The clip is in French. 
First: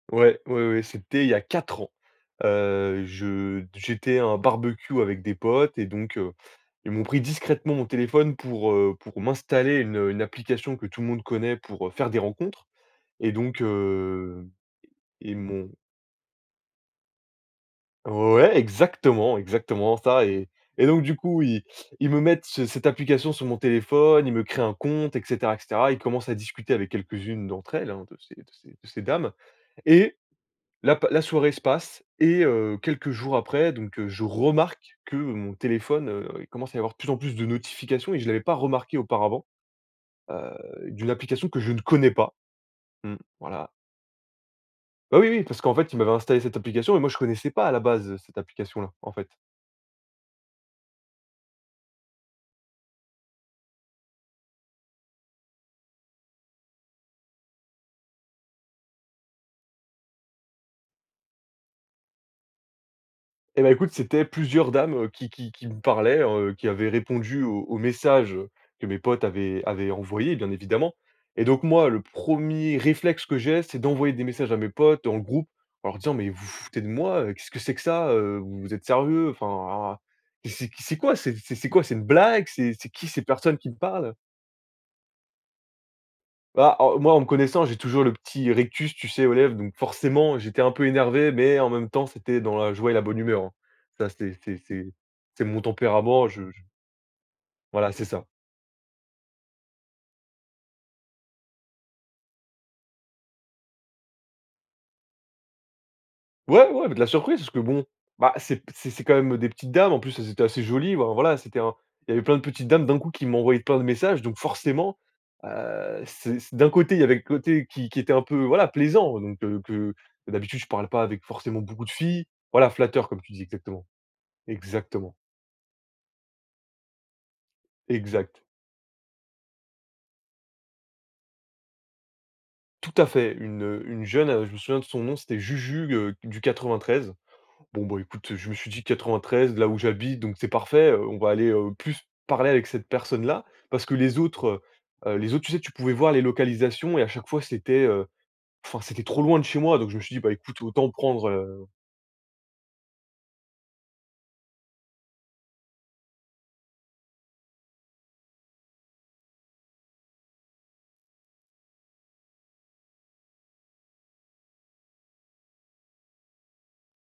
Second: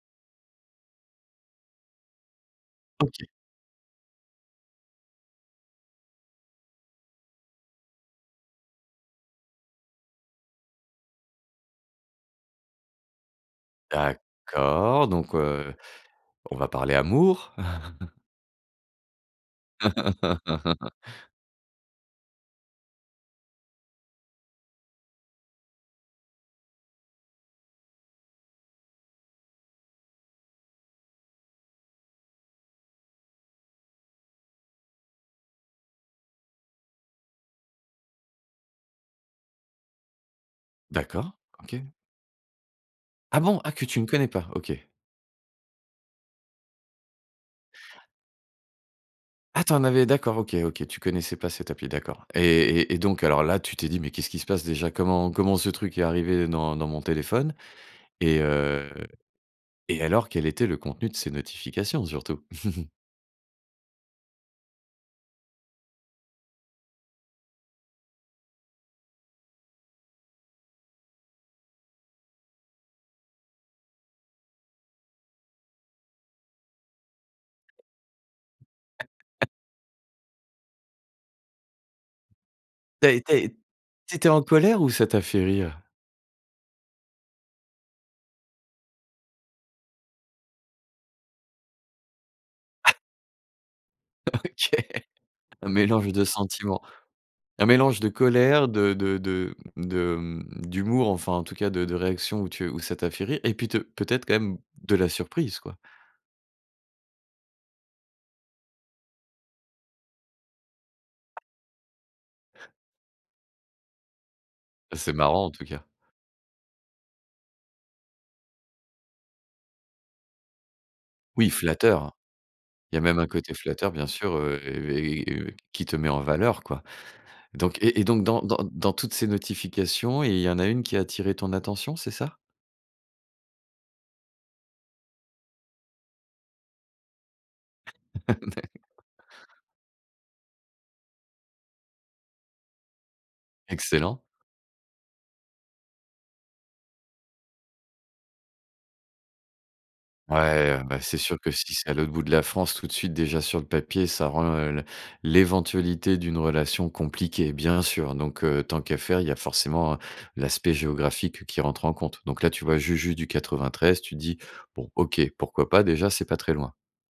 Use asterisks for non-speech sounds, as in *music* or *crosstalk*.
Ouais, ouais, ouais, c'était il y a 4 ans, heu, OK. je d j'étais à un barbecue avec des potes et donc heu, ils m'ont pris discrètement mon téléphone pour, heu, pour m'installer une une application que tout le monde connaît pour, heu, faire des rencontres et donc heu, D'accord, donc ils heu, m'ont on va parler amour. *chuckles* Ouais, exactement, exactement ça et et *laughs* donc du coup, ils ils me mettent ce cette application sur mon téléphone. Ils me créent un compte et cetera et cetera. Ils commencent à discuter avec quelques-unes d'entre elles, hein, de ces de ces de ces dames et la p la soirée se passe et heu, quelques jours après, donc heu, je remarque que mon téléphone, heu, il commence à y avoir de plus en plus de notifications et je l'avais pas remarqué auparavant, heu, d'une D'accord. application que je ne OK. connais pas. Mmh. Ah, bon? Voilà. Ah, que tu ne connais pas? OK. Bah, oui, oui, parce qu'en fait, ils m'avaient installé cette application et moi, je ne connaissais pas à la base, heu, cette application-là, en fait. Ah, tu en avais d'accord, OK, OK, tu connaissais pas cette appli, d'accord et et donc alors là, tu t'es dit: «Mais qu'est-ce qui se passe, déjà?», «Comment comment ce truc est arrivé dans dans mon téléphone?» et heu et alors quel était le contenu de ces notifications, surtout? *chuckles* Eh, bah, écoute, c'étaient plusieurs dames, heu, qui qui qui me parlaient, heu, qui avaient répondu aux aux messages, heu, que mes potes avaient avaient envoyés, bien évidemment et donc moi, le 1er réflexe que j'ai, c'est d'envoyer des messages à mes potes en groupe en leur disant: «Mais vous vous foutez de moi!», heu, «Qu'est-ce que c'est que ça?», heu, «Vous êtes sérieux?», enfin, *chuckles* ah, «C'est que c'est quoi, c'est c'est quoi?», «C'est une blague?», «C'est c'est qui Tu as ces été personnes qui me parlent?» tu étais en colère ou ça t'a fait rire? Bah, heu, moi, en me connaissant, j'ai toujours le petit rictus, tu sais, aux lèvres donc forcément, j'étais un peu énervé mais en même temps, c'était dans la joie Ah! et la bonne humeur, hein. Ça, c'était c'est OK. c'est c'est mon Un mélange de tempérament, je j sentiments. Un Voilà, mélange c'est de ça. colère, de de de m de mmh, d'humour, enfin, en tout cas, de de réactions où tu où ça t'a fait rire et puis te peut-être, quand même, de la surprise, quoi? Ouais, ouais mais de la surprise parce que bon, bah, c'est p c'est c'est, quand même, heu, des petites dames. En plus, elles étaient assez jolies, ben, voilà, c'était un il y avait plein de petites dames, d'un coup, qui m'envoyaient plein de messages donc forcément, Bah, c'est marrant, en tout cas! heu, c c d'un côté, il y avait le côté qui qui était un peu, voilà, plaisant donc que que, d'habitude, je parle pas avec, Oui, forcément, beaucoup de flatteur. filles voilà, Il y a flatteur, même comme un tu dis, côté exactement. flatteur, bien sûr, heu Exactement. et et et heu, qui te met en valeur, quoi, donc et et donc Exact. dans dans dans toutes ces notifications, il y en a une qui a attiré ton attention, c'est ça? Tout à fait, une, heu, une jeune, heu, je me souviens de son nom, c'était Juju, heu, du 93. Bon, bah, écoute, je *chuckles* me suis D'acc dit: «93, là où j'habite, donc c'est parfait, heu, on va aller, heu, plus parler avec cette personne-là» parce que les Excellent. autres, heu, les autres, tu sais, tu pouvais voir les localisations et à chaque fois, c'était, heu, enfin, c'était trop loin de chez moi donc je me suis dit: «Bah, écoute, Ouais, autant bah, c'est prendre, sûr que heu». si c'est à l'autre bout de la France, tout de suite, déjà, sur le papier, ça rend, heu, l l'éventualité d'une relation compliquée, bien sûr, donc heu, tant qu'à faire, il y a forcément, heu, l'aspect géographique qui rentre en compte, donc là, tu vois, Juju du 93,, tu te dis: «Bon, OK, pourquoi pas? Déjà, c'est pas très loin».